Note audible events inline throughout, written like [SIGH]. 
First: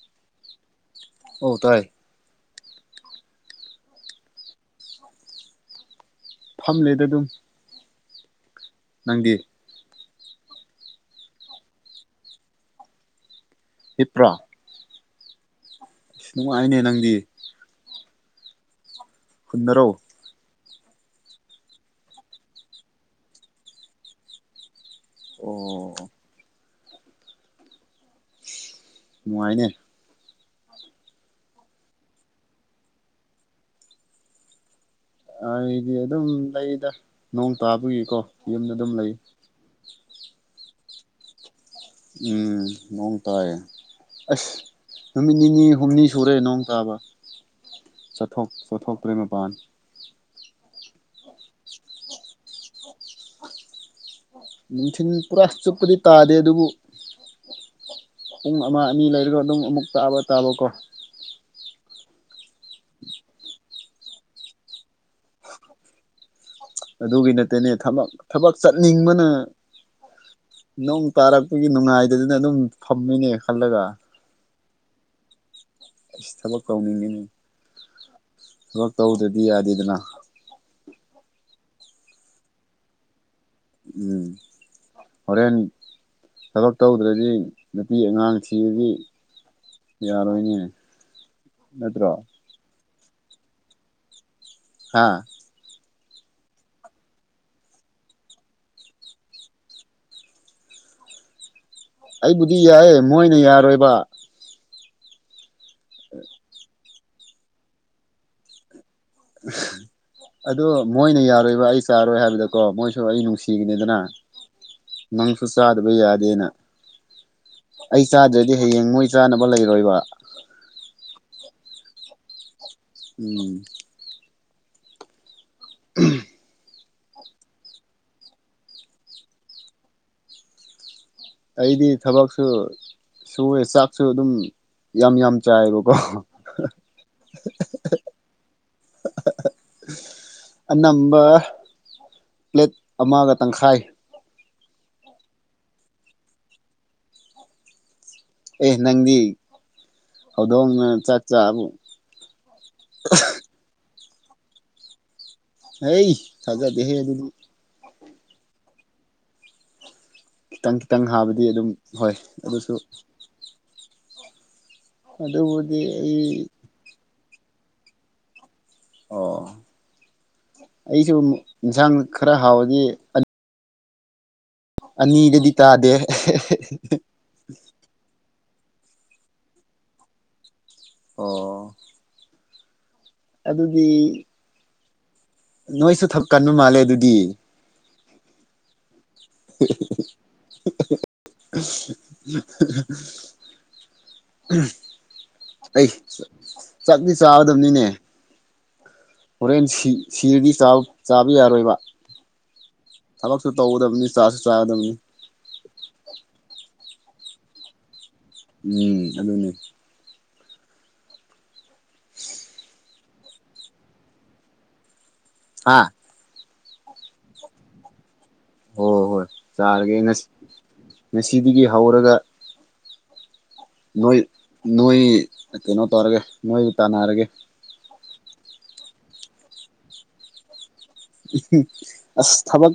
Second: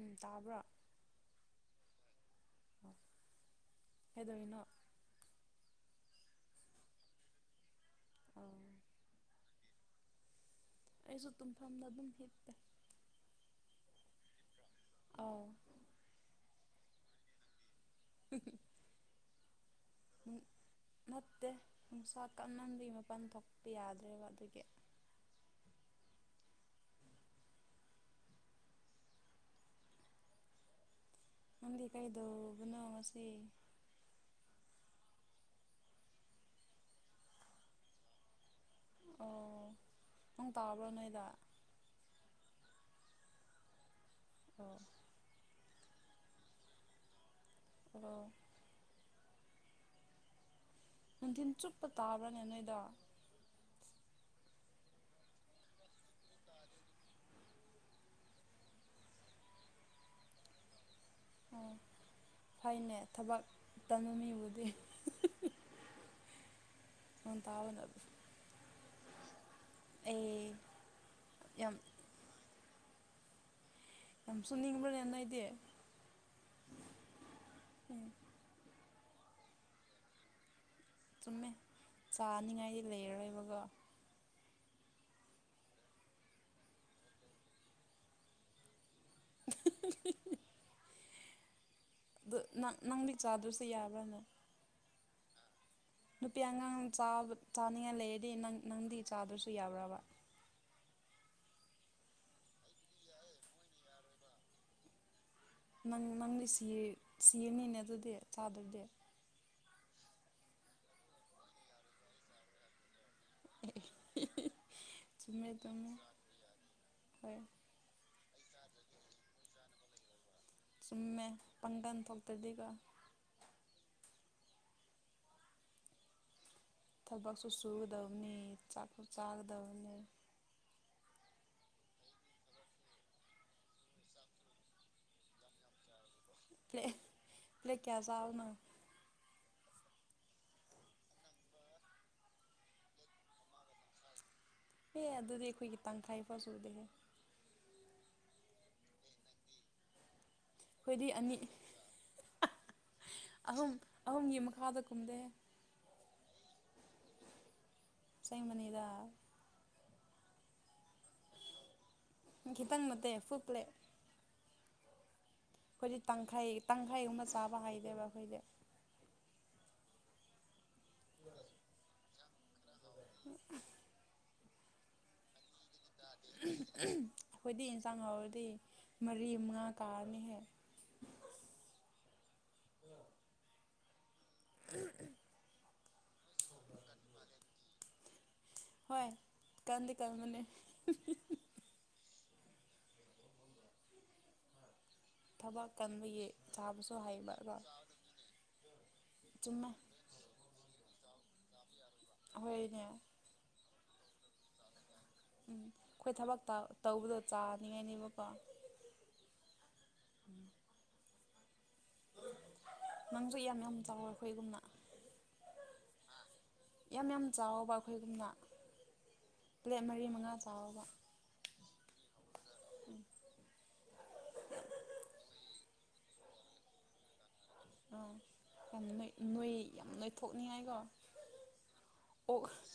ꯎꯝ ꯇꯥꯕ꯭ꯔꯥ ꯑꯧ ꯇꯥꯏ ꯑꯗ ꯏꯅꯣ ꯐꯝꯂꯦꯗ ꯑꯗꯨꯝ ꯅꯪꯒꯤ ꯑꯩꯁꯨ ꯇꯨꯝ ꯐꯝꯗ ꯑꯗꯨꯝ ꯍꯄ ꯏꯄ꯭ꯔꯥ ꯑ ꯑꯁ ꯅꯨꯡꯉꯥꯏꯅꯦ ꯅꯪꯗꯤ [UNINTELLIGIBLE] ꯍꯟꯅꯔꯧ ꯅꯠꯇꯦ ꯅꯨꯡꯁꯥ ꯀꯛꯅꯕꯤꯒꯤ ꯃꯄꯥꯟ ꯊꯣꯛꯄ ꯌꯥꯗ꯭ꯔꯦꯕ ꯑꯗꯨꯒꯤ ꯑꯣ ꯃꯅꯨꯡꯉꯥꯏꯅꯦ ꯑꯪꯗꯤ ꯀꯩꯗ ꯅ ꯉꯁꯤ ꯑꯩꯗꯤ ꯑꯗꯨꯝ ꯂꯩꯗ ꯅꯣꯡ ꯇꯥꯕꯒꯤꯀꯣ ꯌꯨꯝꯗ ꯑꯗꯨꯝ ꯂꯩ ꯅꯪ ꯇꯥꯕ꯭ꯔꯥ ꯅꯣꯏꯗ ꯎꯝ ꯅꯣꯡ ꯇꯥꯏ ꯑꯁ ꯑꯣ ꯅꯨꯃꯤꯠ ꯅꯤꯅꯤ ꯍꯨꯝꯅꯤ ꯁꯨꯔꯦ ꯅꯣꯡ ꯇꯥꯕ ꯑꯣ ꯆꯊꯣꯛ ꯆꯣꯊꯣꯛꯇ꯭ꯔꯦ ꯃꯄꯥꯟ ꯅꯨꯡꯊꯤꯤꯟ ꯆꯨꯞꯄ ꯇꯥꯕ꯭ꯔꯥꯅꯦ ꯅꯣꯏꯗ ꯅꯨꯡꯊꯤꯤꯟ ꯄꯨꯔꯥ ꯆꯨꯞꯄꯗꯤ ꯇꯥꯗꯦ ꯑꯗꯨꯕꯨ ꯄꯨꯡ ꯑꯃ ꯑꯅꯤ ꯂꯩꯔꯒ ꯑꯗꯨꯝ ꯑꯃꯨꯛ ꯇꯥꯕ ꯇꯥꯕꯀꯣ ꯐꯅꯦ ꯊꯕꯛ ꯇꯅꯃꯤꯕꯨꯗꯤ ꯑꯗꯨꯒꯤ ꯅꯠꯇꯅꯦ ꯊꯕꯛ ꯊꯕꯛ ꯆꯠꯅꯤꯡꯕꯅ ꯑꯩ ꯅꯣꯡ ꯇꯥꯔꯛꯄꯒꯤ ꯌꯥꯝ ꯅꯨꯡꯉꯥꯏꯗꯗꯨꯅ ꯑꯗꯨꯝ ꯐꯝꯃꯤꯅꯦ ꯈꯜꯂꯒ ꯑꯝꯁꯨꯅꯤꯡꯕ ꯅꯦꯏ ꯗꯦ ꯑꯁ ꯊꯕꯛ ꯇꯧꯅꯤꯡꯉꯤꯅꯦ ꯎꯝ ꯊꯕꯛ ꯇꯧꯗ꯭ꯔꯗꯤ ꯌꯥꯗꯦꯗꯅ ꯆꯨꯝꯃꯦ ꯆꯥꯅꯤꯡꯉꯥꯏꯗꯤ ꯂꯩꯔꯔꯣꯏꯕ ꯎꯝ ꯍꯣꯔꯦꯟ ꯊꯕꯛ ꯇꯧꯗ꯭ꯔꯗꯤ ꯅꯨꯄꯤ ꯑꯉꯥꯡꯁꯤꯔꯗꯤ ꯌꯥꯔ ꯃꯅꯤꯅꯤ ꯅꯠꯇ꯭ꯔꯣ ꯑꯗꯨ ꯅꯪ ꯅꯪꯗꯤ ꯆꯥꯗꯁꯨꯦ ꯌꯥꯕ꯭ꯔꯅꯦ ꯍꯥꯥ ꯅꯨꯄꯤ ꯑꯉꯥꯡ ꯆꯥꯅꯤꯡꯉꯥꯏ ꯂꯩꯔꯗꯤ ꯅ ꯅꯪꯗꯤ ꯆꯥꯗ꯭ꯔꯁꯨ ꯌꯥꯕ꯭ꯔꯕ [UNINTELLIGIBLE] ꯑꯩꯕꯨꯗꯤ ꯌꯥꯏꯑꯦ ꯃꯣꯏꯅ ꯌꯥꯔꯣꯏꯕ ꯅꯪ ꯅꯪꯗꯤ ꯁꯤꯔꯅꯤꯅꯦ ꯑꯗꯨꯗꯤ ꯆꯥꯗꯗꯤ ꯑꯗꯣ ꯃꯣꯏꯅ ꯌꯥꯔꯣꯏꯕ ꯑꯩ ꯆꯥꯔꯣꯏ ꯍꯥꯏꯕꯗꯀꯣ ꯃꯣꯏ ꯁꯨ ꯑꯩ ꯅꯨꯡꯁꯤꯒꯅꯤꯗꯅ ꯅꯪꯁꯨ ꯆꯥꯗꯕ ꯌꯥꯗꯦꯅ ꯍ ꯑꯩ ꯆꯥꯗ꯭ꯔꯗꯤ ꯍꯌꯦꯡ ꯃꯣꯏ ꯆꯥꯅꯕ ꯂꯩꯔꯣꯏꯕ ꯎꯨꯝꯃꯦ ꯄꯪꯒꯟ ꯊꯣꯛꯇꯗꯤꯀꯣ ꯎꯝ ꯎ ꯊꯕꯛꯁꯨ ꯁꯨꯒꯗꯧꯅꯤ ꯆꯥꯛꯁꯨ ꯆꯥꯒꯗꯧꯕꯅꯤ ꯑꯩꯗꯤ ꯊꯕꯛꯁꯨ ꯁꯨꯑꯦ ꯆꯥꯛꯁꯨ ꯑꯗꯨꯝ ꯌꯥꯝ ꯌꯥꯝ ꯆꯥꯏꯌꯦꯕꯀꯣ ꯄ꯭ꯂ ꯄ꯭ꯂꯦ ꯀꯌꯥꯖꯤꯥꯎꯅ ꯑꯅꯝꯕ ꯄ꯭ꯂꯦꯠ ꯑꯃꯒ ꯇꯪꯈꯥꯏ ꯑꯦ ꯑꯗꯨꯗꯤ ꯑꯩꯈꯣꯏꯒꯤ ꯇꯪꯈꯥꯏꯐꯥꯎ ꯁ ꯎꯗꯦꯍꯦ ꯑꯦ ꯅꯪꯗꯤ ꯍꯧꯗꯣꯡꯅ ꯑꯩꯈꯣꯏꯗꯤ ꯆꯥꯛ ꯑꯅꯤ ꯆꯥꯕꯨ ꯑꯍꯨꯝ ꯑꯍꯨꯝꯒꯤ ꯃꯈꯥꯗ ꯀꯨꯝꯗꯦ ꯑꯩ ꯊꯖꯗꯦ ꯍꯦ ꯑꯗꯨꯗꯤ ꯆ ꯃꯅꯗ ꯈꯤꯇꯪ ꯈꯤꯇꯪ ꯍꯥꯕꯗꯤ ꯑꯗꯨꯝ ꯍꯣꯏ ꯑꯗꯨꯁꯨ ꯈꯤꯇꯪ ꯅꯠꯇꯦ ꯐꯨꯨꯜ ꯄ꯭ꯂꯦꯠ ꯑꯗꯨꯗꯕꯨꯗꯤ ꯑꯩ ꯇꯥꯕꯥ ꯍꯥꯏꯗꯦ ꯕꯥ ꯑꯩꯈꯣꯏꯗꯤ ꯑꯣ ꯑꯩꯁꯨ ꯌꯦꯟꯁꯥꯡ ꯈꯔ ꯍꯥꯎꯔꯗꯤ [INAUDIBLE] ꯑꯅꯤꯗꯒꯤ ꯇꯥꯗꯦ ꯑꯩꯈꯣꯏꯗꯤ ꯌꯦꯟꯁꯥꯡ ꯍꯥꯎꯔꯗꯤ ꯃꯔꯤ ꯃꯉꯥ ꯀꯥꯔꯅꯤꯍꯦ ꯑꯣ ꯑꯗꯨꯗꯤ ꯅꯣꯏꯁꯨ ꯊꯛ ꯀꯟꯕ ꯃꯥꯜꯂꯦ ꯑꯗꯨꯗꯤ ꯍꯣꯏ ꯀꯟꯗꯤ ꯀꯟꯕꯅꯤ [INAUDIBLE] ꯊꯕꯛ ꯑꯩ ꯀꯟꯕ ꯒꯤ ꯆꯥꯕꯁꯨ ꯆꯥꯛꯇꯤ ꯍꯩꯕ ꯑꯗꯨ ꯆꯥꯒꯗꯕꯅꯤꯅꯦ ꯍꯣꯔꯦꯟ ꯁꯤ ꯁꯤꯔꯗꯤ ꯆꯥꯕ ꯌꯥꯔꯣꯏꯕ ꯍꯣꯢꯅꯤ ꯊꯕꯛꯁꯨ ꯇꯧꯒꯗꯕꯅꯤ ꯆꯥꯁꯨ ꯆꯥꯒꯗꯕꯅꯤ ꯎꯝ ꯑꯩꯈꯣꯏ ꯊꯕꯛ ꯇꯧꯕꯗꯣ ꯆꯥꯅꯤꯡꯉꯥꯏꯅꯦꯕꯀꯣ ꯎꯝ ꯑꯗꯨꯅꯤ ꯅꯪꯁꯨ ꯌꯥꯝ ꯌꯥꯝ ꯆꯥꯑꯣ ꯑꯩꯈꯣꯏꯒꯨꯝꯅ ꯍꯥ ꯌꯥꯝ ꯌꯥꯝ ꯆꯥꯎꯕ ꯑꯩꯈꯣꯏꯒꯨꯝꯅ ꯍꯣꯏ ꯍꯣꯏ ꯄ꯭ꯂꯦꯠ ꯃꯔꯤ ꯃꯉꯥ ꯆꯥꯎꯑꯣꯕ ꯗꯒꯤ ꯍꯧꯔꯒ ꯅꯣꯏ ꯅꯣꯏ ꯀꯩꯅꯣ ꯇꯧꯔꯒꯦ ꯅꯣꯏ ꯇꯥꯟꯅꯔꯒꯦ ꯑꯥ ꯌꯥꯝ ꯅꯣꯏ ꯌꯥꯝ ꯅꯣꯏꯊꯣꯛꯅꯤꯡꯉꯥꯏꯀꯣ ꯎꯝ ꯑꯁ ꯑꯣꯛ ꯊꯕꯛ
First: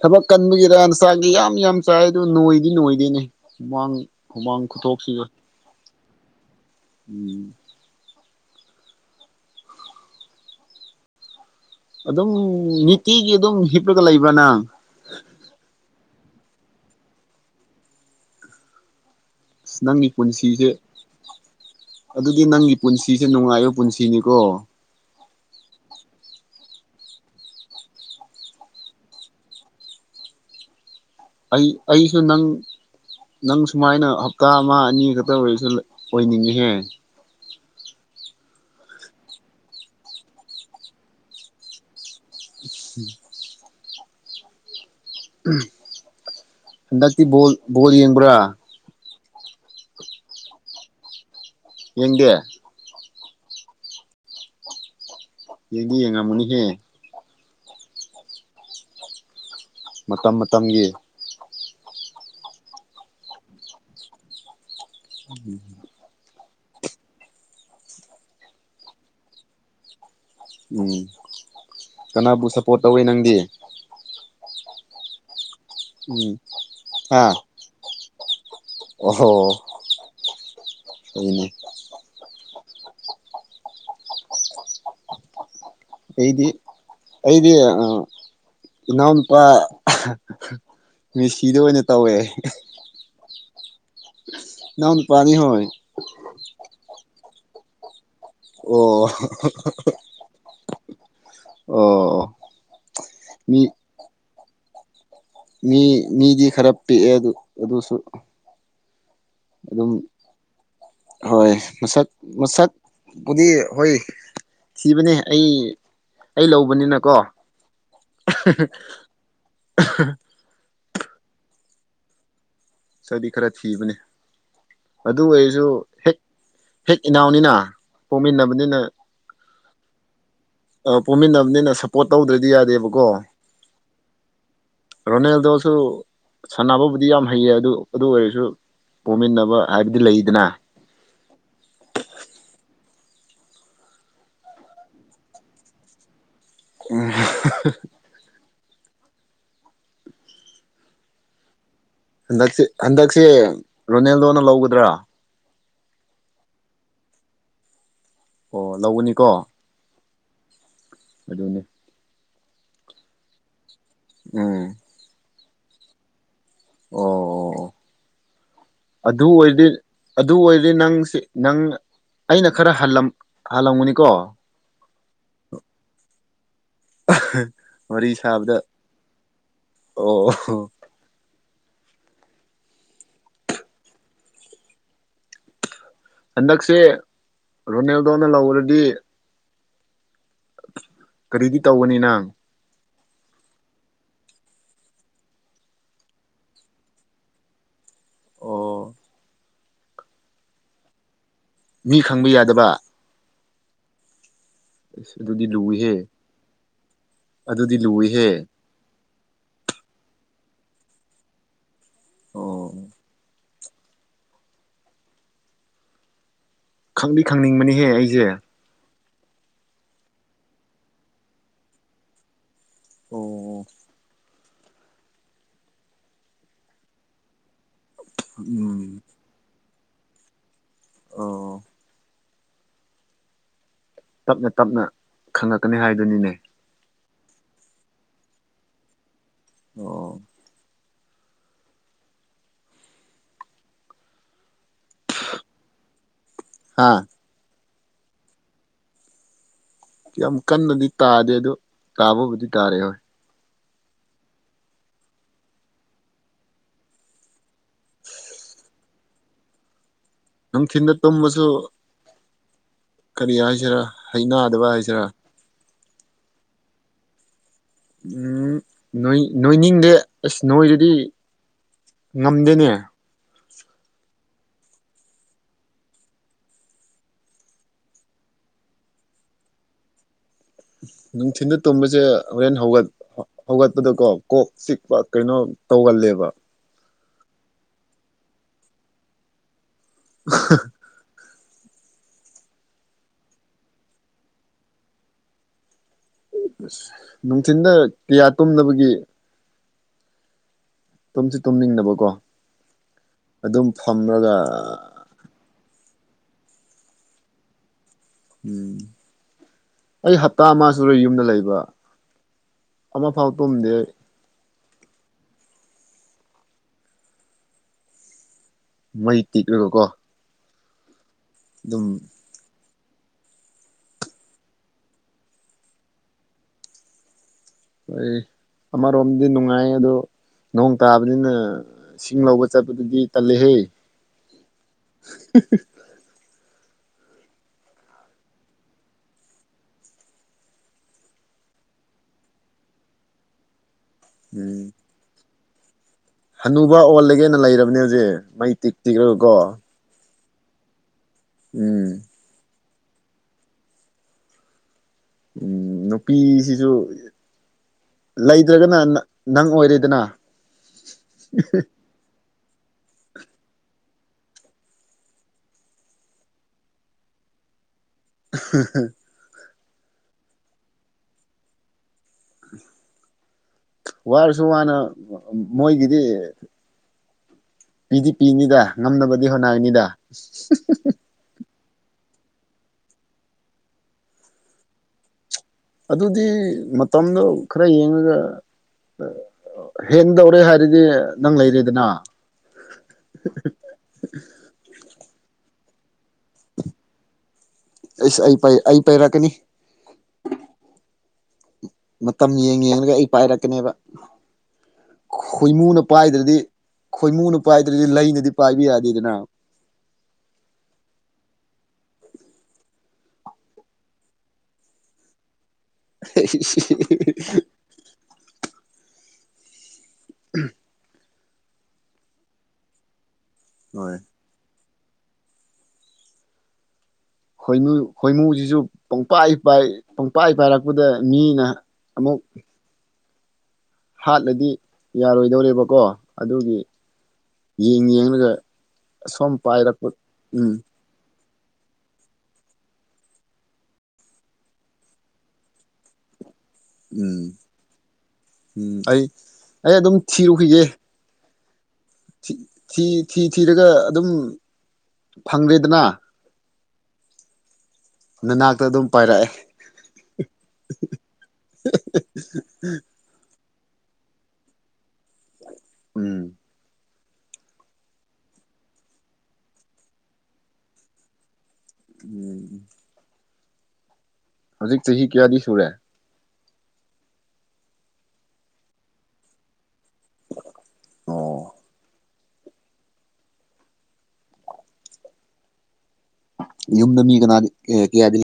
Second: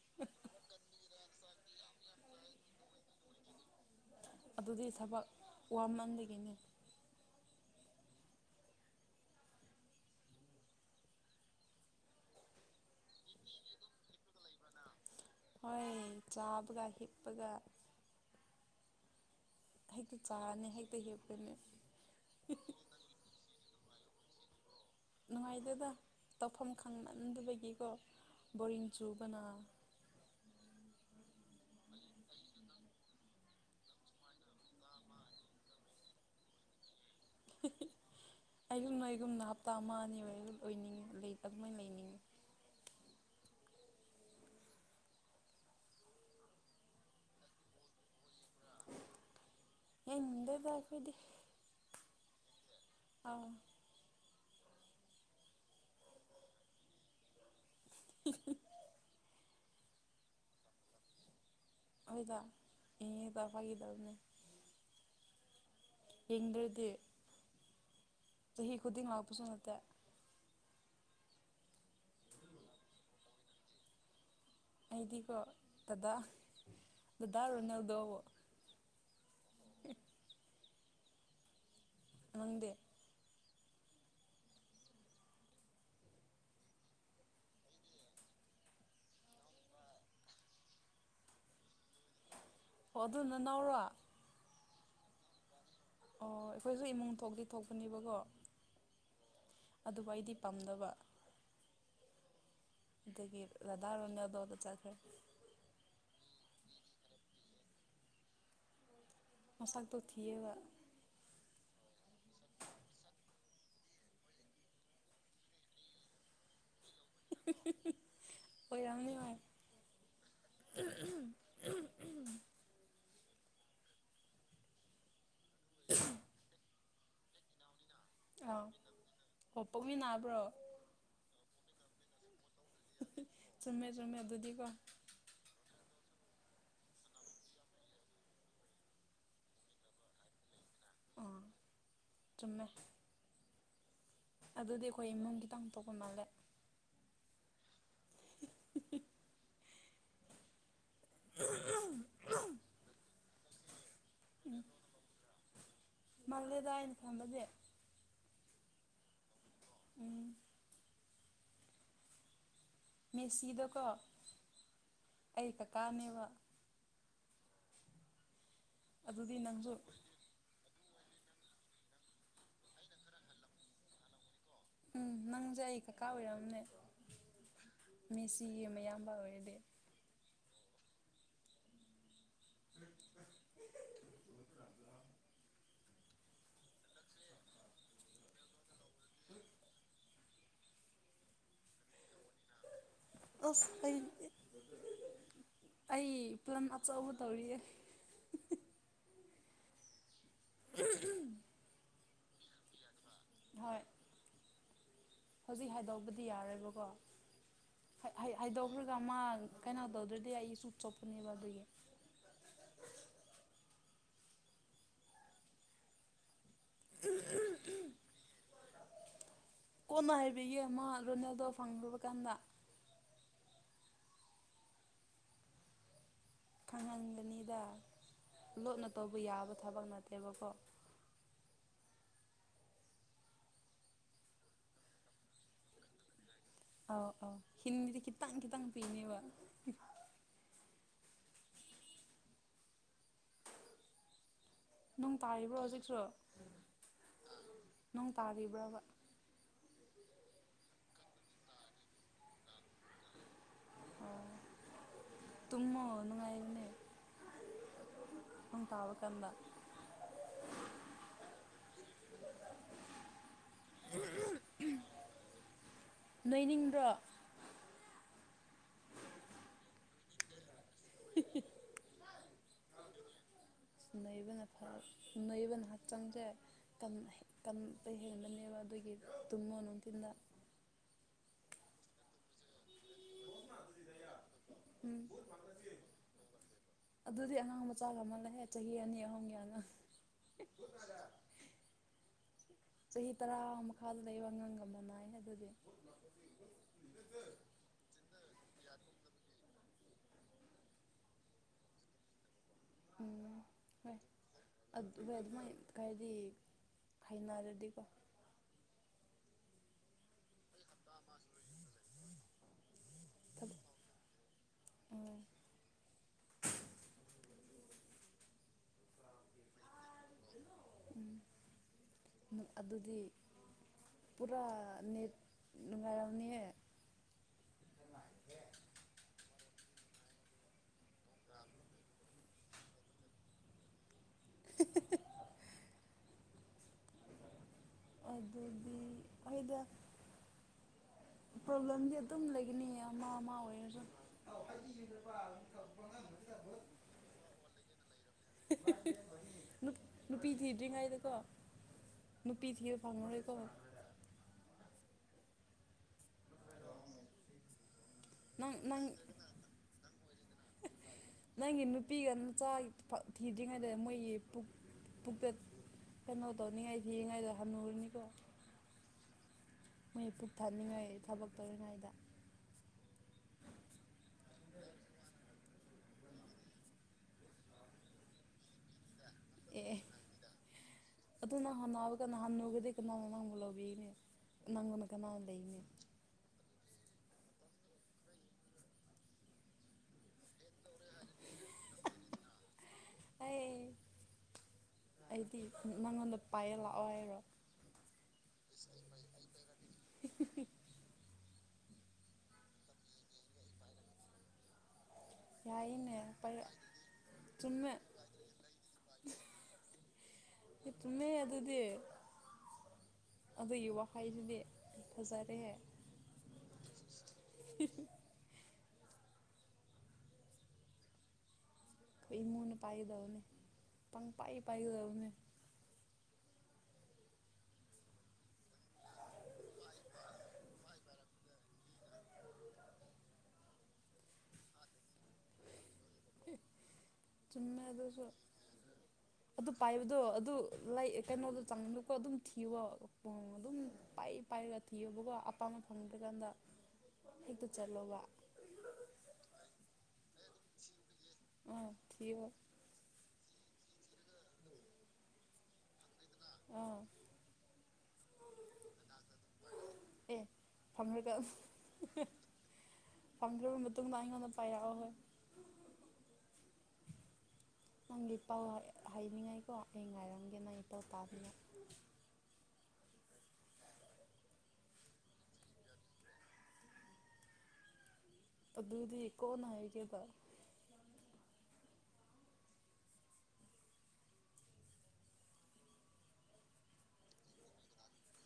ꯊꯕꯛ ꯀꯟꯕꯒꯤꯔ ꯅꯁꯥꯒꯤ ꯌꯥꯝ ꯌꯥꯝ ꯌꯥꯝ ꯆꯥꯏ ꯑꯗꯨ ꯅꯣꯏꯗꯤ ꯅꯣꯏꯗꯦꯅꯦ ꯍꯨꯃꯥꯡ ꯍꯨꯃꯥꯡ ꯈꯨꯊꯣꯛꯁꯤꯒ ꯑꯩꯗꯒꯤꯅꯤ [INAUDIBLE] ꯎꯝ ꯑꯗꯨꯝ ꯅꯤꯇꯤꯒꯤ ꯑꯗꯨꯝ ꯍꯤꯞꯂꯒ ꯂꯩꯕ ꯅꯪ ꯍꯣꯏ ꯆꯥꯕꯒ ꯍꯤꯞꯄꯒ ꯑ ꯅꯪꯒꯤ ꯍꯦꯛꯇ ꯆꯥꯔꯅꯤ ꯄꯨꯟꯁꯤꯁꯦ ꯍꯦꯛꯇ ꯍꯤꯞꯀꯅꯤ ꯑꯗꯨꯗꯤ ꯅꯪꯒꯤ ꯄꯨꯟꯁꯤꯁꯦ ꯅꯨꯡꯉꯥꯏꯕ ꯄꯨꯟꯁꯤꯅꯤꯀꯣ ꯅꯨꯡꯉꯥꯏꯇꯦꯗ ꯇꯧꯐꯝ ꯈꯪꯃꯟꯗꯕꯒꯤꯀꯣ ꯕꯣꯔꯤꯡ ꯆꯨꯕꯅꯥ ꯑꯩ ꯑꯩꯁꯨ ꯅꯪ ꯅꯪ ꯁꯨꯃꯥꯏꯅ ꯍꯞꯇꯥ ꯑꯃ ꯑꯅꯤ ꯈꯛꯇ ꯑꯣꯏꯔꯁꯨ ꯑꯣꯏꯅꯤꯡꯉꯤꯍꯦ [INAUDIBLE] ꯑꯩꯌꯨꯝꯗ ꯑꯩꯒꯨꯝꯗ ꯍꯞꯇꯥ ꯑꯃ ꯑꯅꯤ ꯑꯣꯏꯅꯤꯡꯉꯤ ꯂꯩꯃꯣꯏꯅ ꯂꯩꯅꯤꯡꯉꯤ ꯎꯝ ꯍꯟꯗꯛꯇꯤ ꯕꯣꯜ ꯕꯣꯜ ꯌꯦꯡꯕ꯭ꯔꯥ ꯏꯗꯕꯥꯔꯄꯗꯤ [UNINTELLIGIBLE] ꯌꯦꯡꯒꯦ ꯑ ꯌꯦꯡꯗꯤ ꯌꯦꯉꯝꯃꯅꯤ ꯍꯦ [INAUDIBLE] ꯃꯇꯝ ꯃꯇꯝꯒꯤ ꯍꯣꯏꯗ ꯢꯉꯤꯗ ꯐꯥꯏꯒꯤꯇꯧꯕꯅꯦ ꯎꯝ ꯌꯦꯡꯗ꯭ꯔꯗꯤ ꯆꯍꯤ ꯈꯨꯗꯤꯡ ꯂꯥꯛꯄꯁꯨ ꯅꯠꯇꯦ ꯎꯝ ꯀꯅꯥꯕꯨ ꯁꯞꯄꯣꯔꯠ ꯇꯧꯋꯦ ꯅꯪꯗꯤ ꯑꯩꯗꯤꯀꯣ ꯗꯗꯥ ꯎꯝ ꯗꯗꯥ ꯔꯣꯅꯦꯜꯗꯣ ꯍꯣꯅꯦ ꯍꯗꯦ ꯑꯩꯗꯤ ꯑꯩꯗꯤ ꯑ ꯏꯅꯥꯎꯅꯄꯥ ꯃꯤꯁꯤꯗ ꯑꯣꯏꯅ ꯇꯧꯋꯦ ꯑꯣ ꯑꯗꯨꯅ ꯅꯧꯔ ꯅꯎ ꯄꯅꯤ ꯍ ꯑꯣ ꯑꯩꯈꯣꯏꯁꯨ ꯏꯃꯨꯡ ꯊꯣꯛꯇꯤ ꯊꯣꯛꯄꯅꯦꯕꯀꯣ ꯑꯣ ꯑꯗꯨꯕꯨ ꯑꯩꯗꯤ ꯄꯥꯝꯗꯕ ꯑꯣ ꯑꯠꯇꯗꯒꯤ ꯃꯤ ꯂꯥꯗꯥꯔꯗꯣꯗ ꯆꯥꯛꯈꯦ ꯃꯤ ꯃꯤꯗꯤ ꯈꯔ ꯄꯤꯛꯑꯦ ꯑꯗꯨ ꯑꯗꯨꯁꯨ ꯑꯗꯨꯝ ꯃꯁꯛꯇꯣ ꯊꯤꯌꯦꯕ ꯍꯣꯏ ꯃꯁꯛ ꯃꯁꯛꯄꯨꯗꯤ ꯍꯣꯏ ꯊꯤꯕꯅꯦ ꯑꯩ ꯑꯩ ꯂꯧꯕꯅꯤꯅ ꯀꯣ ꯑꯣꯏꯔꯝꯅꯤ ꯍꯣꯏ ꯁꯗꯤ ꯈꯔ ꯊꯤꯕꯅꯦ ꯑꯗꯨ ꯑꯣꯏꯔꯁꯨ ꯍꯦꯛ ꯍꯦꯛ ꯏꯅꯥꯎꯅꯤꯅ ꯑꯥ ꯄꯣꯛꯃꯤꯟꯅꯕꯅꯤꯅ ꯑꯣ ꯄꯣꯛꯃꯤꯟꯅꯕ꯭ꯔꯣ ꯄꯣꯛꯃꯤꯟꯅꯕꯅꯤꯅ ꯁꯞꯄꯣꯔꯠ ꯇꯧꯗ꯭ꯔꯗꯤ ꯌꯥꯔꯦ ꯗꯕꯀꯣ ꯆꯨꯝꯃꯦ ꯆꯨꯝꯃꯦ ꯑꯗꯨꯗꯤꯀꯣ ꯔꯣꯅꯤꯦꯜꯗꯣꯁꯨ ꯁꯥꯟꯅꯕꯕꯨꯗꯤ ꯌꯥꯝ ꯍꯩꯌꯦ ꯑꯗꯨ ꯑꯗꯨ ꯑꯣꯏꯔꯁꯨ ꯄꯣꯃꯤꯟꯅꯕ ꯍꯥꯏꯕꯗꯤ ꯂꯩꯗꯅ ꯑꯥ ꯆꯨꯝꯃꯦ ꯑꯗꯨꯗꯤ ꯑꯩꯈꯣꯏ ꯏꯃꯨꯡꯒꯤꯈꯤꯇꯪ ꯊꯣꯛꯣꯛꯄ ꯃꯥꯜꯂꯦ ꯎꯝ ꯍꯟꯗꯛꯁꯦ ꯍꯟꯗꯛꯁꯦ ꯔꯣꯅꯦꯜꯗꯣꯅ ꯂꯧꯒꯗ꯭ꯔꯥ ꯃꯥꯜꯂꯦꯗ ꯑꯩꯅ ꯈꯝꯕꯁꯦ ꯑꯣ ꯂꯧꯕꯅꯤꯀꯣ ꯑꯗꯨꯅꯦ ꯃꯦꯁꯤꯗ ꯀꯣ ꯎꯝ ꯑꯩ ꯀꯀꯥꯅꯦꯕ ꯑꯣ ꯑꯗꯨꯗꯤ ꯑꯣ ꯅꯪꯁꯨ ꯑꯗꯨ ꯑꯣꯏꯗꯤ ꯅꯪ ꯑꯩꯅ ꯈꯔ ꯍꯜꯂꯝꯒꯅꯤꯀꯣ ꯎꯝ ꯅꯪꯁꯦ ꯑꯩ ꯀꯀꯥ ꯑꯣꯏꯔꯝꯅꯤ ꯋꯥꯔꯤ ꯃꯤꯁꯤꯒꯤ ꯁꯥꯕꯗ ꯑꯌꯥꯝꯕ ꯑꯣꯏꯔꯗꯤ ꯑꯣ [UNINTELLIGIBLE] ꯍꯟꯗꯛꯁꯦ ꯔꯣꯅꯦꯜꯗꯣꯅ ꯂꯧꯔꯗꯤ ꯀꯔꯤꯗꯤ ꯇꯧꯕꯅꯤ ꯅꯪ ꯑꯁ ꯑꯩ ꯄꯂꯝ ꯑꯆꯧꯕ ꯇꯧꯔꯤꯌꯦ ꯑꯣ ꯃꯤ ꯈꯪꯕ ꯌꯥꯗꯕ ꯍꯣꯏ ꯑꯁ ꯑꯗꯨꯗꯤ ꯍꯧꯖꯤꯛ ꯂꯨꯏꯍꯦ ꯍꯥꯏꯗꯣꯛꯄꯗꯤ ꯌꯥꯔꯣꯏꯕꯀꯣ ꯑꯗꯨꯗꯤ ꯂꯨꯏꯍꯦ ꯍꯥꯏꯗꯣꯛꯈ꯭ꯔꯒ ꯃꯥ ꯀꯩꯅꯣ ꯇꯧꯗ꯭ꯔꯗꯤ ꯑꯩꯁꯨ ꯆꯣꯞꯄꯅꯤꯕ ꯑꯗꯨꯒꯤ ꯑꯣ ꯈꯪꯗꯤ ꯈꯪꯅꯤꯡꯕꯅꯤꯍꯦ ꯑꯩꯖꯦ ꯀꯣꯟꯅ ꯍꯥꯏꯕꯤꯒꯦ ꯃꯥ ꯔꯣꯅꯦꯜꯗꯣ ꯐꯪꯂꯨꯕ ꯀꯥꯟꯗ ꯑꯣ ꯈꯪꯍꯟꯕꯅꯤꯗꯥ ꯂꯣꯠꯅ ꯎꯝ ꯇꯧꯕ ꯌꯥꯕ ꯊꯕꯛ ꯅꯠꯇꯦꯕꯀꯣ ꯑꯣ ꯇꯞꯅ ꯇꯞꯅ ꯈꯪꯪꯂꯛꯀꯅꯤ ꯍꯥꯏꯗꯨꯅꯤꯅꯦ ꯑꯧ ꯑꯧ [UNINTELLIGIBLE] ꯈꯤꯇꯪ ꯈꯤꯇꯪ ꯄꯤꯅꯤꯕ ꯑꯣ ꯅꯣꯡ ꯇꯥꯔꯤꯕ꯭ꯔꯣ ꯍꯧꯖꯤꯛꯁꯨ ꯑꯪ ꯍꯥ ꯅꯣꯡ ꯇꯥꯔꯤꯕ꯭ꯔꯥꯕ ꯌꯥꯝ ꯀꯟꯅꯗꯤ ꯇꯥꯗꯦ ꯑꯗꯣ ꯇꯥꯕꯕꯨꯗꯤ ꯇꯥꯔꯤ ꯍꯣꯏ ꯇꯨꯝꯃꯣ ꯅꯨꯡꯉꯥꯏꯕꯅꯦ ꯅꯣꯡ ꯇꯥꯕ ꯃꯇꯝꯗ [INAUDIBLE] ꯀꯔꯤ ꯍꯥꯏꯁꯤꯔꯥ ꯍꯩꯅꯥꯗꯕ ꯍꯥꯏꯁꯤꯔꯥ ꯅꯣꯏꯅꯤꯡꯗ꯭ꯔꯣ ꯎꯝ ꯅꯣꯏ ꯅꯣꯏꯅꯤꯡꯗꯦ ꯑꯁ ꯅꯣꯏꯔꯗꯤ ꯉꯝꯗꯦꯅꯦ ꯅꯣꯢꯕꯅ ꯐ ꯅꯣꯢꯕꯅ ꯍꯛꯆꯥꯡꯁꯦ ꯀꯟ ꯀꯟꯕ ꯍꯦꯟꯕꯅꯦꯕ ꯑꯗꯨꯒꯤ ꯇꯨꯝꯃꯣ ꯅꯨꯡꯊꯤꯟꯗ ꯅꯨꯡꯊꯤꯟꯗ ꯇꯨꯝꯕꯁꯦ ꯍꯣꯔꯦꯟ ꯍꯧꯒꯠ ꯍꯩ ꯍꯧꯒꯠꯄꯗꯀꯣ ꯀꯣꯛ ꯆꯤꯛꯄ ꯎꯝ ꯀꯩꯅꯣ ꯇꯧꯒꯜꯂꯦꯕ ꯑꯗꯨꯗꯤ ꯑꯉꯥꯡ ꯃꯆꯥ ꯃꯜꯂꯦꯍꯦ ꯆꯍꯤ ꯑꯅꯤ ꯑꯍꯨꯝꯒꯤ ꯑꯉꯥꯡ ꯆꯍꯤ ꯇꯔꯥ ꯃꯈꯥꯗ ꯂꯩꯕ ꯑꯉꯥꯡꯒ ꯃꯥꯟꯅꯥꯏ ꯑꯗꯨꯗꯤ ꯑꯁ ꯅꯨꯡꯊꯤꯟꯗ ꯀꯌꯥ ꯇꯨꯝꯗꯕꯒꯤ ꯇꯨꯝꯁꯨ ꯇꯨꯝꯅꯤꯡꯗꯕꯀꯣ ꯎꯝ ꯑꯗꯨꯝ ꯍꯣꯏ ꯐꯝꯂꯒ ꯍꯣꯏ ꯑꯗꯨꯃꯥꯏꯅ ꯍꯥꯏꯗꯤ ꯍꯥꯏꯅꯥꯔꯗꯤꯀꯣ ꯎꯝ ꯑꯩ ꯍꯞꯇꯥ ꯑꯃ ꯁꯨꯔꯦ ꯌꯨꯝꯗ ꯂꯩꯕ ꯑꯃ ꯐꯥꯎ ꯇꯨꯝꯗꯦ ꯑꯩ ꯑꯣ ꯃꯩ ꯇꯦꯛꯂꯒ ꯀꯣ ꯑꯗꯨꯝ ꯑꯗꯨꯗꯤ ꯄꯨꯔꯥ ꯅꯦꯠ ꯅꯨꯡꯉꯥꯢꯔꯝꯅꯤꯍꯦ ꯍꯣꯏ ꯑꯃꯔꯣꯝꯗꯤ ꯅꯨꯡꯉꯥꯏꯌꯦ ꯑꯗꯣ ꯅꯣꯡ ꯇꯥꯕꯅꯤꯅ ꯁꯤꯡ ꯂꯧꯕ ꯆꯠꯄꯗꯨꯗꯤ ꯇꯜꯂꯦꯍꯦ [UNINTELLIGIBLE] ꯑꯗꯨꯗꯤ ꯍꯣꯏꯗ ꯄ꯭ꯔꯣꯕ꯭ꯂꯦꯝꯗꯤ ꯑꯗꯨꯝ ꯂꯩꯒꯅꯤ ꯑꯃ ꯑꯃ ꯑꯣꯏꯔꯁꯨ ꯎꯝ ꯑꯦ ꯃꯩ ꯇꯤꯛ ꯇꯤꯛꯂꯒꯀꯣ ꯅꯨꯄꯤ ꯊꯤꯗ꯭ꯔꯤꯉꯩꯗꯀꯣ ꯎꯝ ꯅꯨꯄꯤ ꯊꯤꯕ ꯐꯪꯉꯧꯔꯣꯏꯀꯣ ꯎꯝ ꯅꯨꯄꯤꯁꯤꯁꯨ ꯅꯪ ꯂꯩꯗ꯭ꯔꯒꯅ ꯅꯪ ꯅꯪ ꯑꯣꯏꯔꯦꯗꯅ ꯅꯪꯒꯤ ꯅꯨꯄꯤ ꯒ ꯆꯥꯛ ꯐ ꯊꯤꯗ꯭ꯔꯤꯉꯩꯗ ꯃꯣꯏꯒꯤ ꯄꯨꯛ ꯄꯨꯛꯇ ꯀꯩꯅꯣ ꯇꯧꯅꯤꯉꯥꯏ ꯊꯤꯔꯤꯉꯥꯏꯗ ꯍꯥꯟꯅꯨꯔꯅꯤꯀꯣ ꯑꯍꯪ ꯍ ꯃꯣꯏ ꯄꯨꯛ ꯊꯟꯅꯤꯡꯉꯥꯏ ꯊꯕꯛ ꯇꯧꯔꯤꯉꯩꯗ ꯋꯥꯔꯁꯨ ꯋꯥꯅ ꯃꯣꯏꯒꯤꯗꯤ ꯄꯤꯗꯤ ꯄꯤꯅꯤꯗ ꯉꯝꯅꯕꯗꯤ ꯍꯣꯠꯅꯒꯅꯤꯗ ꯍꯣꯠꯅꯕꯗ ꯍꯟꯅꯨꯕꯗꯤ ꯀꯅꯥꯅꯣ ꯅꯪꯕꯨ ꯂꯧꯕꯤꯅꯦ ꯅꯪꯉꯣꯟ ꯀꯅꯥꯅ ꯂꯩꯅꯦ ꯑꯗꯨꯗꯤ ꯃꯇꯝꯗꯣ ꯈꯔ ꯌꯦꯡꯉꯒ ꯍꯦꯟꯗꯧꯔꯦ ꯍꯥꯏ ꯑꯗꯨꯗꯤ ꯅꯪ ꯂꯩꯔꯦꯗꯅ ꯑꯩ ꯅꯉꯣꯟꯗ ꯑꯩꯁ ꯑꯩ ꯄꯩꯔꯛꯀꯅꯤ ꯃꯇꯝ ꯌꯦꯡ ꯌꯦꯡꯉꯒ ꯑꯩ ꯄꯥꯏꯔꯛꯀꯅꯦꯕ ꯈꯣꯏꯃꯨꯅ ꯌꯥꯏꯅꯦ ꯄꯥꯏꯗ꯭ꯔꯗꯤ ꯄꯥꯏꯔ ꯈꯣꯏꯃꯨꯅ ꯆꯨꯝꯃꯦ ꯄꯥꯏꯗ꯭ꯔꯗꯤ ꯂꯩꯅꯗꯤ ꯄꯥꯏꯕ ꯌꯥꯗꯦꯗꯅ [UNINTELLIGIBLE] ꯑꯗꯨꯗꯤ ꯑꯗꯨꯒꯤ ꯋꯥ ꯍꯥꯏꯕꯗꯤ ꯐꯖꯔꯦꯍꯦ [UNINTELLIGIBLE] [UNINTELLIGIBLE] ꯏꯃꯨꯅ ꯄꯥꯏꯒꯗꯕꯅꯦ ꯍꯣꯏ ꯄꯪꯄꯥꯏ ꯄꯥꯏꯒꯗꯕꯅꯦ ꯈꯣꯏꯃꯨ ꯈꯣꯏꯃꯨꯖꯤꯖꯨ ꯄꯪꯄꯥꯏ ꯄꯥꯏ ꯄꯪꯄꯥꯏ ꯄꯥꯏꯔꯛꯄꯗ ꯃꯤꯅ ꯑꯃꯨꯛ ꯍꯥꯠꯂꯗꯤ ꯌꯥꯔꯣꯏꯗꯧꯔꯦꯕꯀꯣ ꯑꯗꯨꯒꯤ ꯆꯨꯝꯃꯦ ꯌꯦꯡ ꯑꯗꯨꯁꯨ ꯌꯦꯡꯂꯒ ꯑꯁꯣꯝ ꯑꯗꯨ ꯄꯥꯏꯔꯛꯄ ꯄꯥꯏꯕꯗꯣ ꯑꯗꯨ ꯎꯝ ꯀꯩꯅꯣꯗ ꯑꯗꯨꯀꯣꯑꯗꯨꯝ ꯊꯤꯌꯕ ꯈꯣꯡ ꯑꯗꯨꯝ ꯄꯥꯏ ꯄꯥꯏꯔꯒ ꯊꯤꯌꯣꯕꯀꯣ ꯑꯄꯥꯝꯕ ꯐꯪꯗ꯭ꯔꯀꯥꯟꯗ ꯎꯝ ꯍꯦꯛꯇ ꯆꯠꯂꯣꯕ ꯎꯝ ꯑꯩ ꯑꯩ ꯑꯗꯨꯝ ꯊꯤꯔꯨꯈꯤꯒꯦ ꯑꯥ ꯊꯤꯌꯣ ꯊꯤ ꯊꯤ ꯊꯤ ꯊꯤꯔꯒ ꯑꯗꯨꯝ ꯐꯪꯗꯦꯗꯅ ꯑꯥ ꯅꯅꯥꯛꯇ ꯑꯗꯨꯝ ꯄꯥꯏꯔꯛꯑꯦ ꯑꯦ ꯐꯝꯂꯒ [UNINTELLIGIBLE] [UNINTELLIGIBLE] ꯑꯩꯉꯣꯟꯗ ꯄꯥꯏꯔꯛꯑꯣ ꯍꯦ ꯎꯝ ꯅꯪꯒꯤ ꯄꯥꯎ ꯍꯥꯏꯅꯤꯡꯉꯥꯏꯀꯣ ꯑꯩ ꯉꯥꯏꯔꯝꯒꯦ ꯅꯪ [UNINTELLIGIBLE] ꯎꯝ ꯍꯧꯖꯤꯛ ꯆꯍꯤ ꯀꯌꯥꯗꯤ ꯁꯨꯔꯦ ꯑꯗꯨꯗꯤ ꯀꯣꯟꯅ ꯍꯥꯏꯔꯒꯦ ꯑꯣ ꯌꯨꯝꯗ ꯃꯤ ꯀꯅꯥ ꯀꯌꯥꯗꯤ